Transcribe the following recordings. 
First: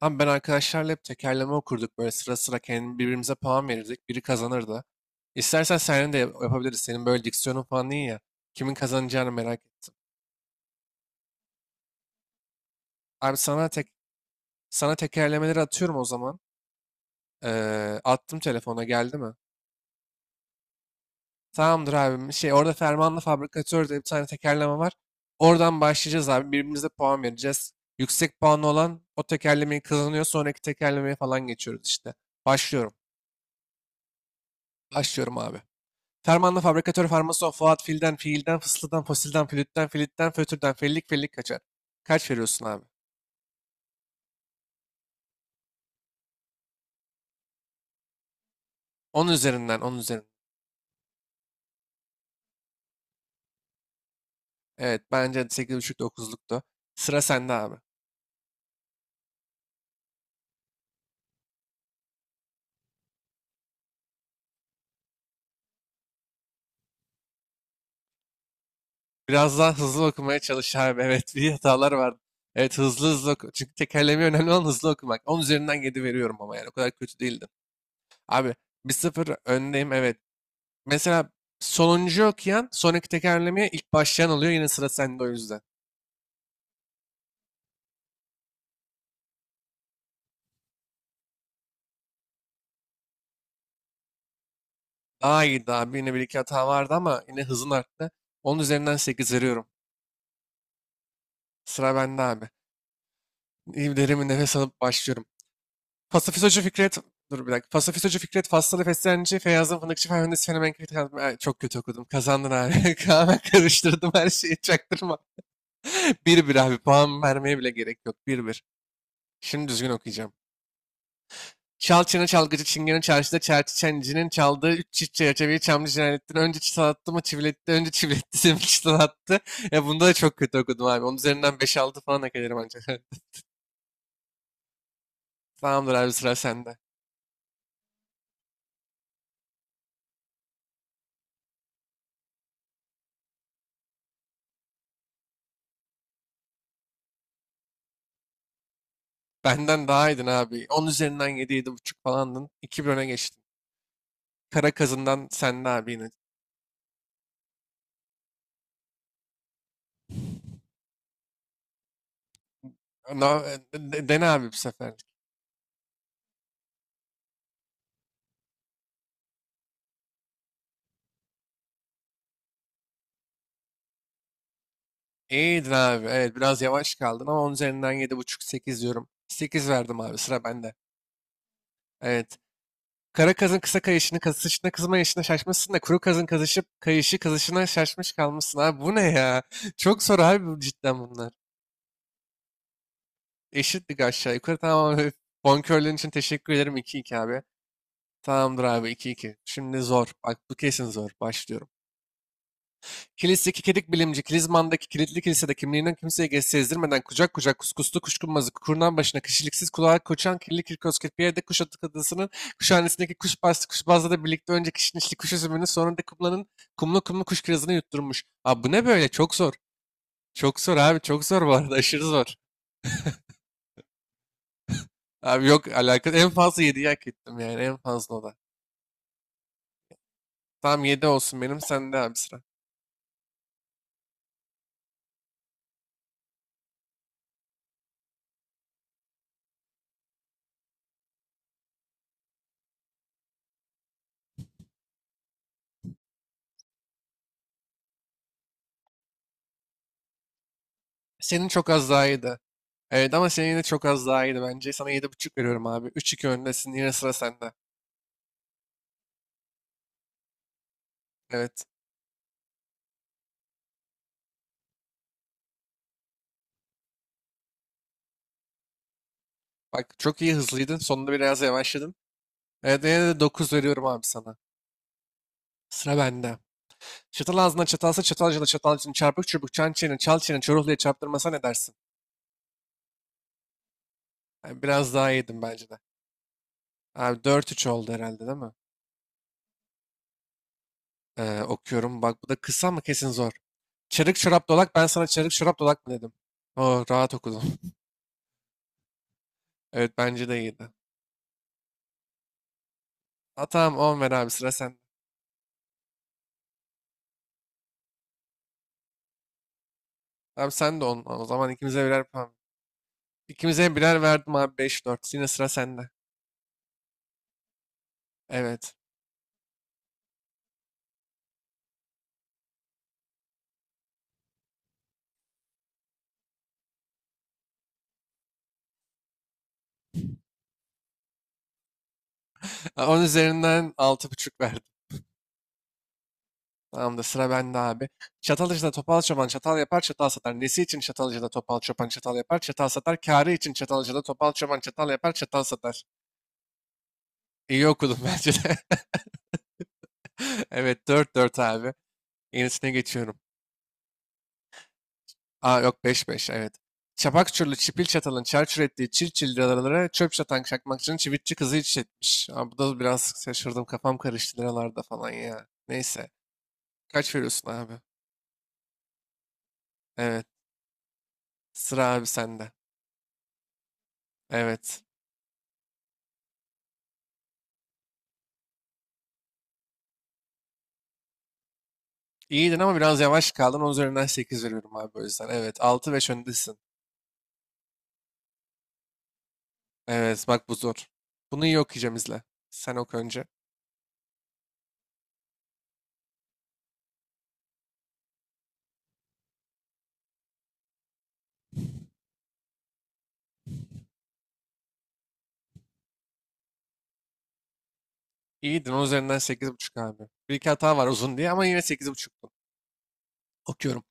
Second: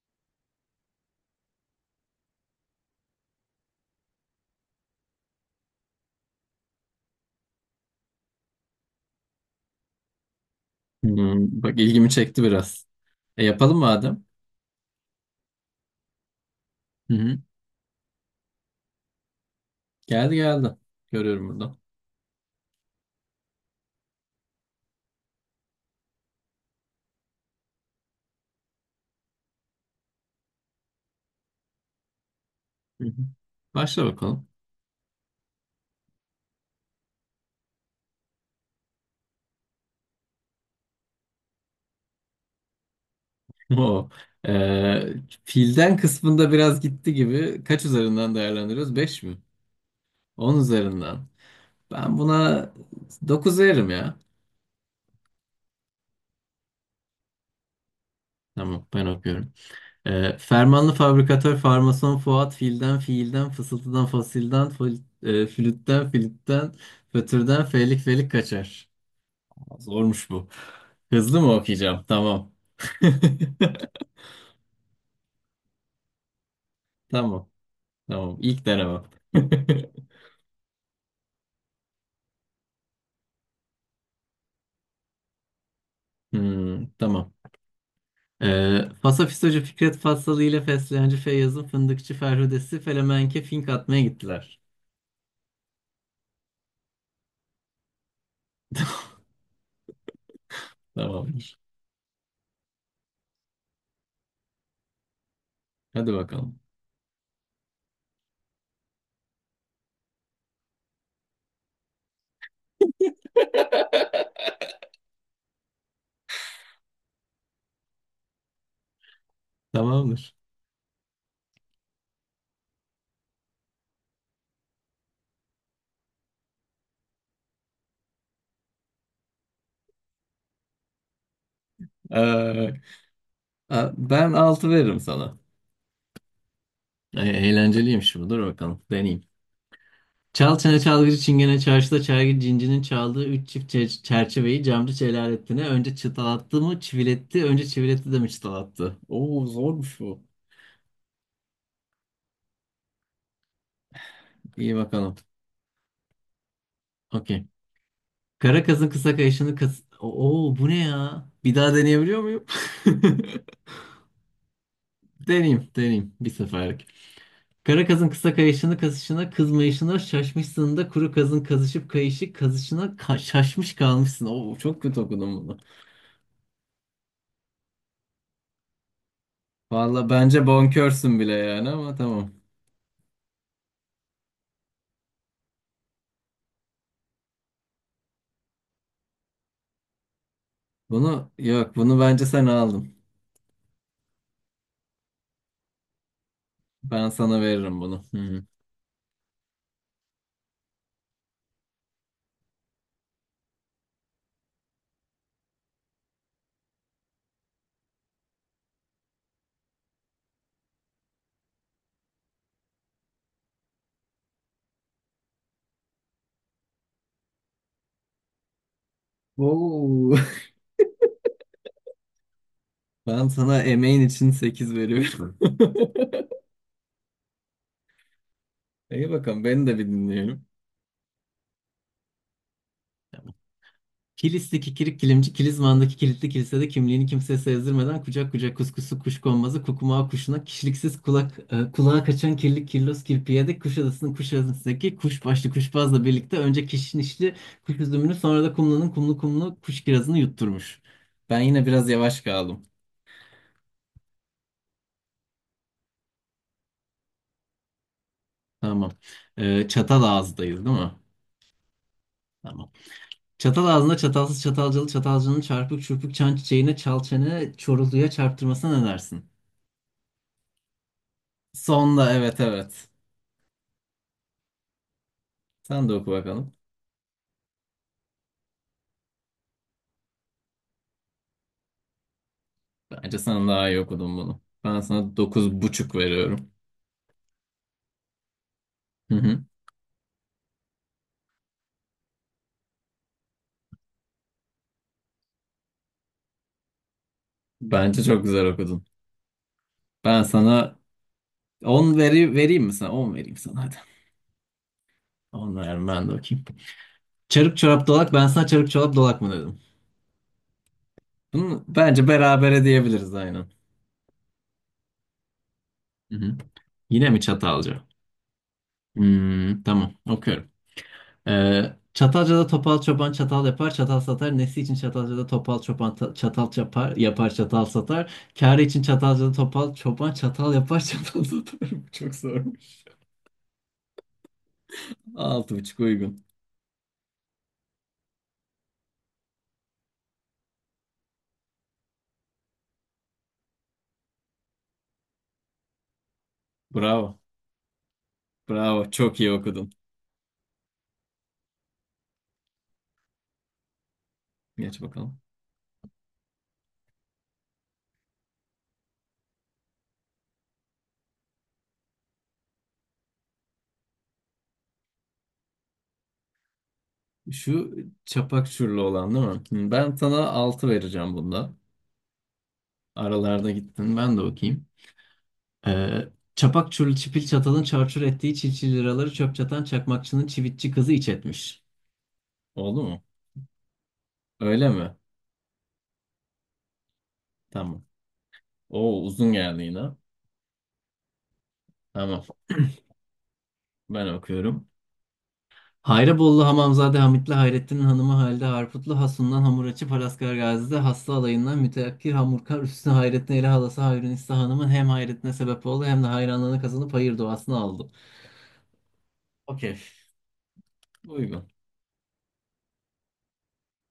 Abi ben arkadaşlarla hep tekerleme okurduk. Böyle sıra sıra kendi birbirimize puan verirdik. Biri kazanırdı. İstersen senin de yapabiliriz. Senin böyle diksiyonun falan iyi ya. Kimin kazanacağını merak ettim. Hmm, bak ilgimi çekti biraz. Abi E yapalım madem. sana tekerlemeleri atıyorum o zaman. Hı hı. Attım telefona geldi mi? Geldi geldi. Görüyorum burada. Tamamdır abim. Şey orada Fermanlı Fabrikatör diye bir tane tekerleme var. Oradan başlayacağız abi. Birbirimize puan vereceğiz. Yüksek puanlı olan o tekerlemeyi kazanıyor. Sonraki tekerlemeye falan geçiyoruz işte. Başlıyorum. Hı hı. Başla bakalım. Başlıyorum abi. Fermanlı fabrikatör farmason Fuat filden, fiilden, fısıldan, fosilden, flütten, flütten, fötürden, fellik, fellik kaçar. Kaç veriyorsun abi? Oo. Ee, filden kısmında biraz gitti gibi. Kaç üzerinden değerlendiriyoruz? 5 10 mi? üzerinden, on üzerinden. 10 üzerinden. Ben buna 9 veririm ya. Evet, bence 8.5-9'luktu. Sıra sende abi. Tamam ben okuyorum. Fermanlı fabrikatör farmason Fuat filden fiilden fısıltıdan fasilden flütten filitten fötürden felik felik kaçar. Biraz daha hızlı Zormuş okumaya bu. çalış abi. Evet, Hızlı bir mı hatalar okuyacağım? vardı. Tamam. Evet, hızlı hızlı oku. Çünkü tekerlemeyi önemli olan hızlı okumak. 10 üzerinden 7 veriyorum ama yani o kadar kötü değildim. Tamam. Tamam. Abi İlk bir denemem. sıfır öndeyim, evet. Mesela sonuncu okuyan sonraki tekerlemeye ilk başlayan oluyor. Yine sıra sende o yüzden. Hmm, tamam. Fasafisocu Fikret Fassalı ile Fesleğenci Feyyaz'ın Fındıkçı Ferhudesi Felemenke fink atmaya gittiler. Daha iyiydi abi. Yine bir iki hata vardı ama yine hızın arttı. Onun üzerinden 8 veriyorum. Tamamdır. Sıra bende abi. İyi, derin bir nefes alıp başlıyorum. Hadi Pasifist bakalım. Hoca Fikret... Dur bir dakika. Pasifist Hoca Fikret, Faslı Feslenci, Feyyazım Fındıkçı, Ferhandes Fenomen Kritik... Çok kötü okudum. Kazandın abi. Hemen karıştırdım her şeyi. Çaktırma. Bir bir abi. Puan vermeye bile gerek yok. Bir bir. Şimdi düzgün okuyacağım. Tamamdır. Çal çene çalgıcı çingene çarşıda çerçi çencinin çaldığı üç çift çerçeveyi çamlı cinayettin. Önce çıtalattı mı çiviletti, önce çiviletti sonra çıtalattı. Ya bunda da çok kötü okudum abi. Onun üzerinden beş altı falan hak ederim Ee, ancak. Ben altı veririm sana. Tamamdır abi, sıra sende. Eğlenceliymiş bu. Dur bakalım. Deneyeyim. Çal çene çalgıcı çingene çarşıda çergi cincinin çaldığı üç çift çerçeveyi camcı Celalettin'e önce çıtalattı mı çiviletti önce çiviletti de mi çıtalattı? Oo Benden zormuş daha bu. iyiydin abi. 10 üzerinden yedi, yedi buçuk falandın. 2-1 öne geçtin. Kara İyi bakalım. kazından sende abi yine. Okey. Kara kazın kısa kayışını kas... Oo bu ne ya? Bir daha deneyebiliyor muyum? No, dene abi bu sefer. Deneyeyim deneyeyim bir seferlik. Kara kazın kısa kayışını kasışına kızmayışına şaşmışsın da kuru kazın kazışıp kayışı kazışına şaşmış kalmışsın. Oo çok kötü okudum bunu. İyiydin abi. Evet, biraz yavaş kaldın ama 10 üzerinden yedi buçuk sekiz diyorum. Sekiz verdim Valla abi, sıra bence bende. bonkörsün bile yani ama tamam. Evet. Kara kazın kısa kayışını kazışına kızma yaşına şaşmışsın da kuru kazın kazışıp kayışı kazışına şaşmış kalmışsın abi. Bu ne ya? Çok zor abi bu, cidden Bunu bunlar. yok bunu bence sen aldın. Eşitlik aşağı yukarı, tamam abi. Bonkörlüğün için teşekkür ederim, Ben 2-2 sana abi. veririm bunu. Hı. Hı. Tamamdır abi, 2-2. Şimdi zor. Bak bu kesin zor. Başlıyorum. Kilis'teki kedik bilimci, Kilizman'daki kilitli kilisede kimliğinden kimseye sezdirmeden kucak kucak kuskuslu kuşkunmazı kurnan başına kişiliksiz kulağa koçan kirli kirkoz kirpiyede kuş atı adasının kuşhanesindeki kuş bastı kuşbazla da birlikte önce kişnişli kuş üzümünü sonra da kumlanın kumlu kumlu kuş kirazını yutturmuş. Abi bu ne böyle? Çok zor. Oo. Çok zor abi. Çok zor bu arada. Aşırı zor. Ben sana emeğin için 8 veriyorum. Abi yok alakası. En fazla 7'yi hak ettim yani. En fazla o da. İyi bakalım beni de bir dinleyelim. Tamam 7 olsun benim. Sen de abi sıra. Kilis'teki kikirik kilimci Kilizman'daki kilitli kilisede kimliğini kimseye sezdirmeden kucak kucak kuskusu kuş konmazı kukumağı kuşuna kişiliksiz kulağa kaçan kirli kirlos kirpiyede Kuşadası'ndaki kuş başlı kuşbazla birlikte önce kişnişli kuş üzümünü sonra da kumlanın kumlu kumlu kuş kirazını yutturmuş. Ben Senin yine çok biraz az daha yavaş iyiydi. kaldım. Evet ama senin yine çok az daha iyiydi bence. Sana yedi buçuk veriyorum abi. 3-2 öndesin. Yine sıra sende. Tamam. Çatal ağızdayız değil mi? Evet. Tamam. Çatal ağzında çatalsız çatalcılı çatalcının çarpık çırpık çan çiçeğine çal çene çoruluya çarptırmasına ne dersin? Bak çok iyi, hızlıydın. Sonunda biraz yavaşladın. Sonda evet Evet, evet. yine de 9 veriyorum abi sana. Sen de Sıra oku bende. bakalım. Çatal ağzına çatalsa çatalcına çatalcının çarpık çubuk çan çene çal çene çoruhluya çarptırmasa ne dersin? Bence sen daha iyi okudun bunu. Yani Ben biraz daha sana iyiydim dokuz bence de. buçuk veriyorum. Abi 4-3 oldu herhalde, değil mi? Hı hı. Okuyorum. Bak bu da kısa mı? Kesin zor. Çarık çorap dolak ben sana çarık çorap dolak mı dedim. Oo, rahat okudum. Bence çok güzel okudun. Evet, Ben bence de iyiydi. sana 10 vereyim mi sana? 10 vereyim Ha sana hadi. tamam, 10 ver abi, sıra sende. 10 veririm ben de okuyayım. Çarık çorap dolak ben sana çarık çorap dolak mı dedim? Abi sen de 10 o zaman, Bunu ikimize birer bence puan. berabere diyebiliriz aynen. İkimize birer verdim abi, 5-4. Yine sıra sende. Hı hı. Yine mi çatalca? Evet. Hmm, tamam okuyorum. Çatalca'da topal çoban çatal yapar, çatal satar. Nesi için Çatalca'da topal çoban çatal yapar, yapar çatal satar. Kârı için Çatalca'da topal çoban çatal yapar, çatal satar. Bu çok zormuş. 10 üzerinden altı buçuk verdim. 6,5 uygun. Tamam da sıra bende abi. Çatalcıda topal çoban çatal yapar çatal satar. Nesi için çatalcıda topal çoban çatal yapar çatal satar. Kârı için çatalcıda topal çoban çatal yapar çatal satar. Bravo. İyi okudum bence de. Bravo. Çok iyi okudun. Evet, 4-4 abi. Yenisine geçiyorum. Geç bakalım. Aa yok, beş beş, evet. Çapak Çurlu Çipil Çatal'ın çarçur ettiği çirçil liralara çöp çatan çakmakçının çivitçi kızı iç etmiş. Aa, bu da biraz şaşırdım, kafam karıştı liralarda falan ya. Neyse. Kaç veriyorsun abi? Şu çapak çürlü olan değil mi? Hı, ben Evet. sana 6 vereceğim bunda. Sıra abi sende. Aralarda gittin ben de okuyayım. Evet. Ee, çapak çürlü çipil çatalın çarçur ettiği çilçil liraları çöp çatan çakmakçının çivitçi kızı iç etmiş. İyiydin ama Oldu biraz mu? yavaş kaldın. Onun üzerinden 8 Öyle veriyorum mi? abi o yüzden. Evet. altı 5 öndesin. Tamam. O uzun geldi yine. Evet bak bu zor. Bunu iyi okuyacağım, izle. Tamam. Sen oku önce. Ben okuyorum. Hayrabollu Hamamzade Hamitli Hayrettin Hanımı Halide Harputlu Hasun'dan hamuracı açıp Gazi'de Hasta alayından müteakkir Hamurkar Üstüne Hayrettin Eli Halası Hayrünisa Hanım'ın hem hayretine sebep oldu hem de hayranlığını kazanıp hayır duasını aldı. İyiydin. Onun üzerinden sekiz buçuk Okey. abi. Bir iki hata var uzun diye ama Uygun. yine 8,5'tun. Okuyorum.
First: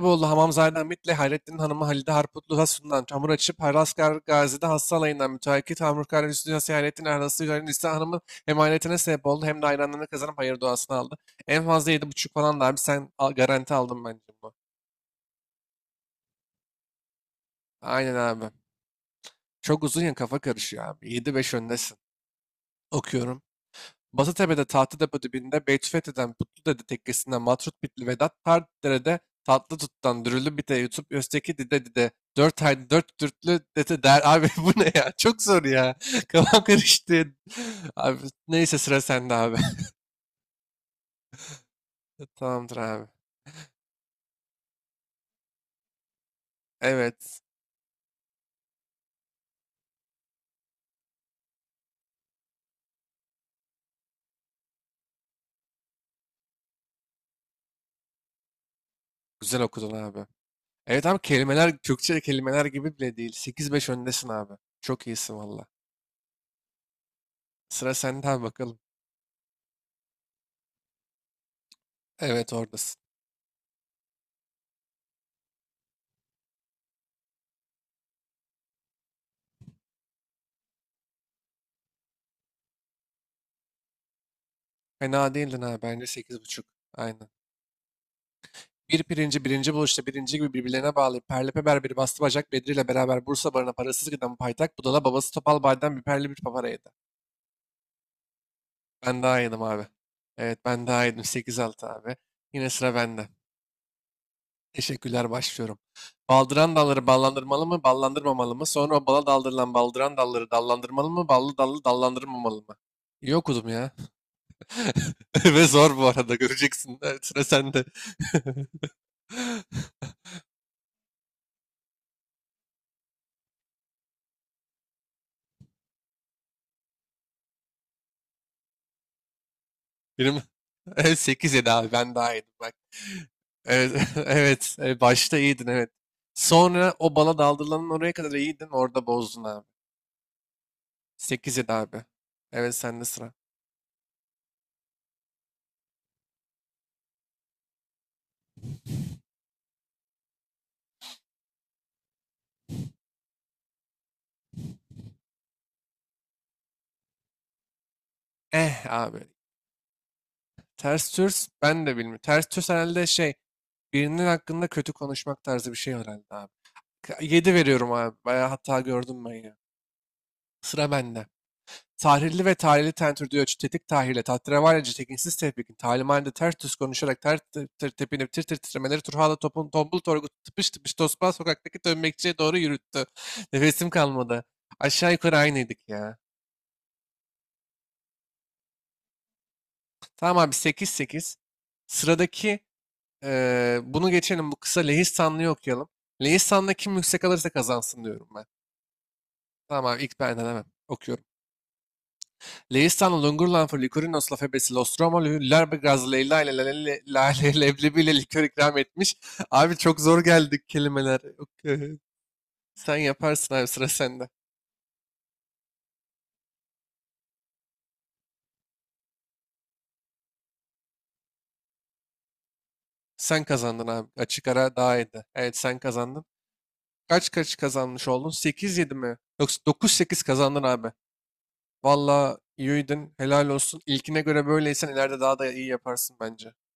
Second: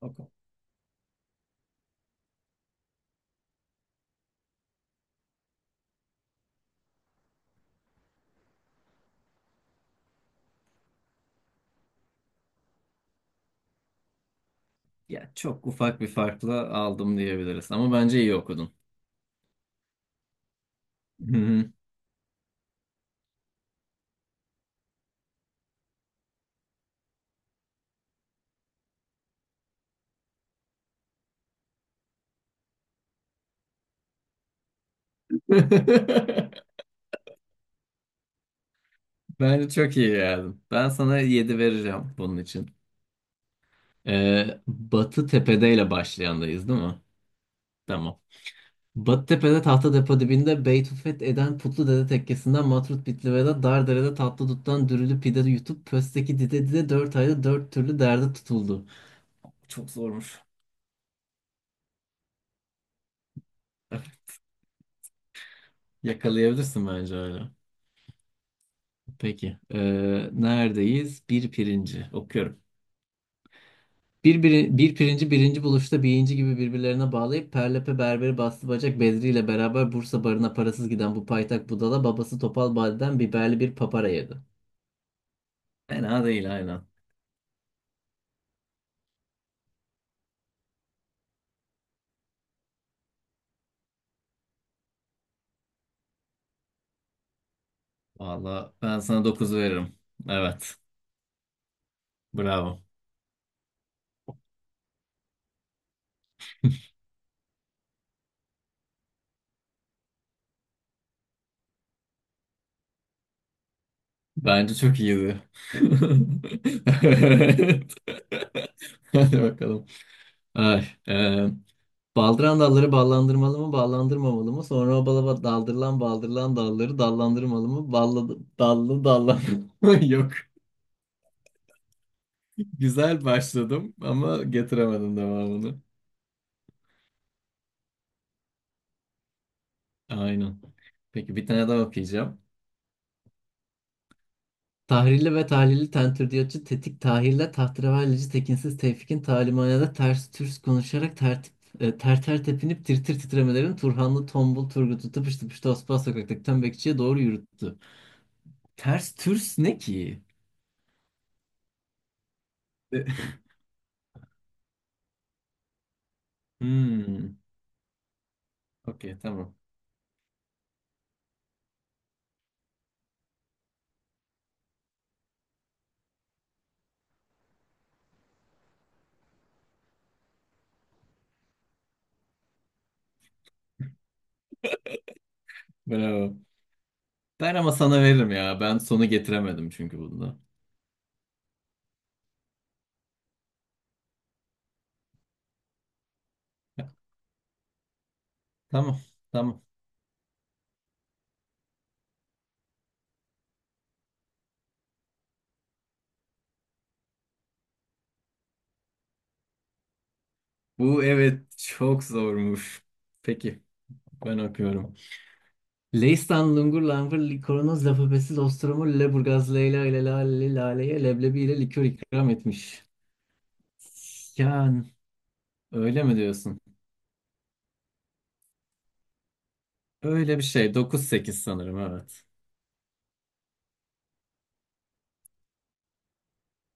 Okey. Hamamzade Hamit'le Hayrettin Hanım'ı Halide Harputlu Hasun'dan çamur açıp Haraskar Gazi'de Hassal Alayı'ndan müteakit Hamurkar Hüsnü Yasih Hayrettin Erhası Hüseyin Nisa Hanım'ın hem hayretine sebep oldu hem de hayranlarını kazanıp hayır duasını aldı. En fazla yedi buçuk falan da abi, sen garanti aldın bence bunu. Ya çok ufak bir farkla aldım diyebiliriz ama Aynen bence iyi abi. okudun. Çok uzun ya, kafa karışıyor abi. yedi Hı beş hı. öndesin. Okuyorum. Basıtepe'de Tahtadepo dibinde Beytüfethi'den Patludede tekkesinden Matrut Bitli Vedat, Tardere'de Tatlı Tut'tan Dürülü Bite yutup Özteki Dide Dide, Dört Haydi Dört Dürtlü Dede der. Abi bu ne ya? Çok zor ya. Kafam karıştı. Abi neyse, sıra sende abi. Bence çok iyi geldim. Ben sana 7 vereceğim bunun için. Tamamdır abi. Batı Tepe'deyle başlayandayız değil mi? Evet. Tamam. Batıtepe'de tahta depo dibinde Beytufet eden Putlu Dede tekkesinden Matrut Bitlive'de Dardere'de tatlı duttan dürülü pide yutup pösteki dide dide 4 ayda 4 türlü derde tutuldu. Güzel Çok okudun abi. zormuş. Evet abi, kelimeler Türkçe kelimeler gibi bile değil. 8-5 öndesin abi. Çok iyisin valla. Yakalayabilirsin bence hala. Sıra sende abi bakalım. Peki. Neredeyiz? Bir pirinci. Evet, Okuyorum. oradasın. Bir pirinci birinci buluşta birinci gibi birbirlerine bağlayıp Perlepe Berberi Bastı Bacak Bedri ile beraber Bursa barına parasız giden bu paytak budala babası Topal Badi'den biberli bir papara yedi. Fena değildin abi. Bence Fena sekiz değil buçuk. aynen. Aynen. Bir pirinci birinci buluşta birinci gibi birbirlerine bağlayıp perlepeber bir bastı bacak Bedri ile beraber Bursa barına parasız giden paytak budala babası Topal Bay'dan bir perli bir papara yedi. Valla ben Ben sana daha 9 yedim abi. veririm. Evet, Evet. ben daha yedim, 8-6 abi. Yine Bravo. sıra bende. Teşekkürler, başlıyorum. Baldıran dalları ballandırmalı mı ballandırmamalı mı? Sonra o bala daldırılan baldıran dalları dallandırmalı mı ballı dallı dallandırmamalı mı? İyi okudum ya. Bence çok iyiydi. Ve zor bu arada, göreceksin. Evet, sıra sende. Evet. Hadi bakalım. Ay, baldıran dalları ballandırmalı mı, ballandırmamalı mı? Sonra o bala daldırılan baldırılan dalları dallandırmalı mı? Ballı dallı dallandırmalı mı? Yok. Benim, evet, 8 7 abi, ben daha yedim bak. Güzel Evet, başladım ama evet. Getiremedim Başta iyiydin, devamını. evet. Sonra o bala daldırılanın oraya kadar iyiydin, orada bozdun abi. Aynen. Peki bir 8 tane 7 daha abi. okuyacağım. Evet, sende sıra. Tahrilli ve tahlilli tentürdiyatçı Tetik Tahir'le tahterevallici Tekinsiz Tevfik'in talimanede ters türs konuşarak tertip, ter ter tepinip tir tir titremelerin Turhanlı Tombul Turgut'u tıpış tıpış Tosbağ sokaktaki tembekçiye doğru yürüttü. Eh Ters abi. türs ne ki? Ters Türs ben de bilmiyorum. Ters Türs E, herhalde şey, birinin hakkında kötü konuşmak tarzı bir şey herhalde abi. Hmm. 7 veriyorum abi. Bayağı hata Okey gördüm ben tamam. ya. Sıra bende. Tahrirli ve tahrili tentürdüğü ölçü, tetik tahrirle, tahterevallice, tekinsiz tevfikin, talimhanede ters düz konuşarak, ter tır tır tepinip, tir tir titremeleri, Turhala topun, tombul torgu, tıpış tıpış tosbağ sokaktaki dönmekçiye doğru yürüttü. Nefesim kalmadı. Aşağı yukarı aynıydık ya. Bravo. Ben ama sana veririm ya. Ben sonu getiremedim çünkü Tamam bunda. abi, 8-8. Sıradaki bunu geçelim. Bu kısa Lehistanlı'yı okuyalım. Lehistan'da kim yüksek alırsa kazansın diyorum ben. Tamam. Tamam. Tamam abi, ilk ben hemen okuyorum. Leistan Lungurlan Licorinos Lafebesi Nostromo Lüller Gaz Leyla ile Lale- Lale leblebiyle likör ikram etmiş. Abi çok zor geldik Bu kelimeler. evet Yok, çok zormuş. Sen yaparsın Peki. abi, sıra sende. Ben okuyorum. Leistan lungur langur likoronoz lafabesiz ostromur leburgaz leyla ile lale laleye leblebi ile likör ikram etmiş. Sen kazandın abi. Açık ara Yani daha iyiydi. Evet sen öyle mi kazandın. diyorsun? Kaç kaç kazanmış oldun? 8-7 mi? Yoksa 9-8 Öyle bir kazandın şey. abi. 9-8 sanırım evet. Valla iyiydin. Helal olsun. İlkine göre böyleysen ileride daha da iyi yaparsın bence.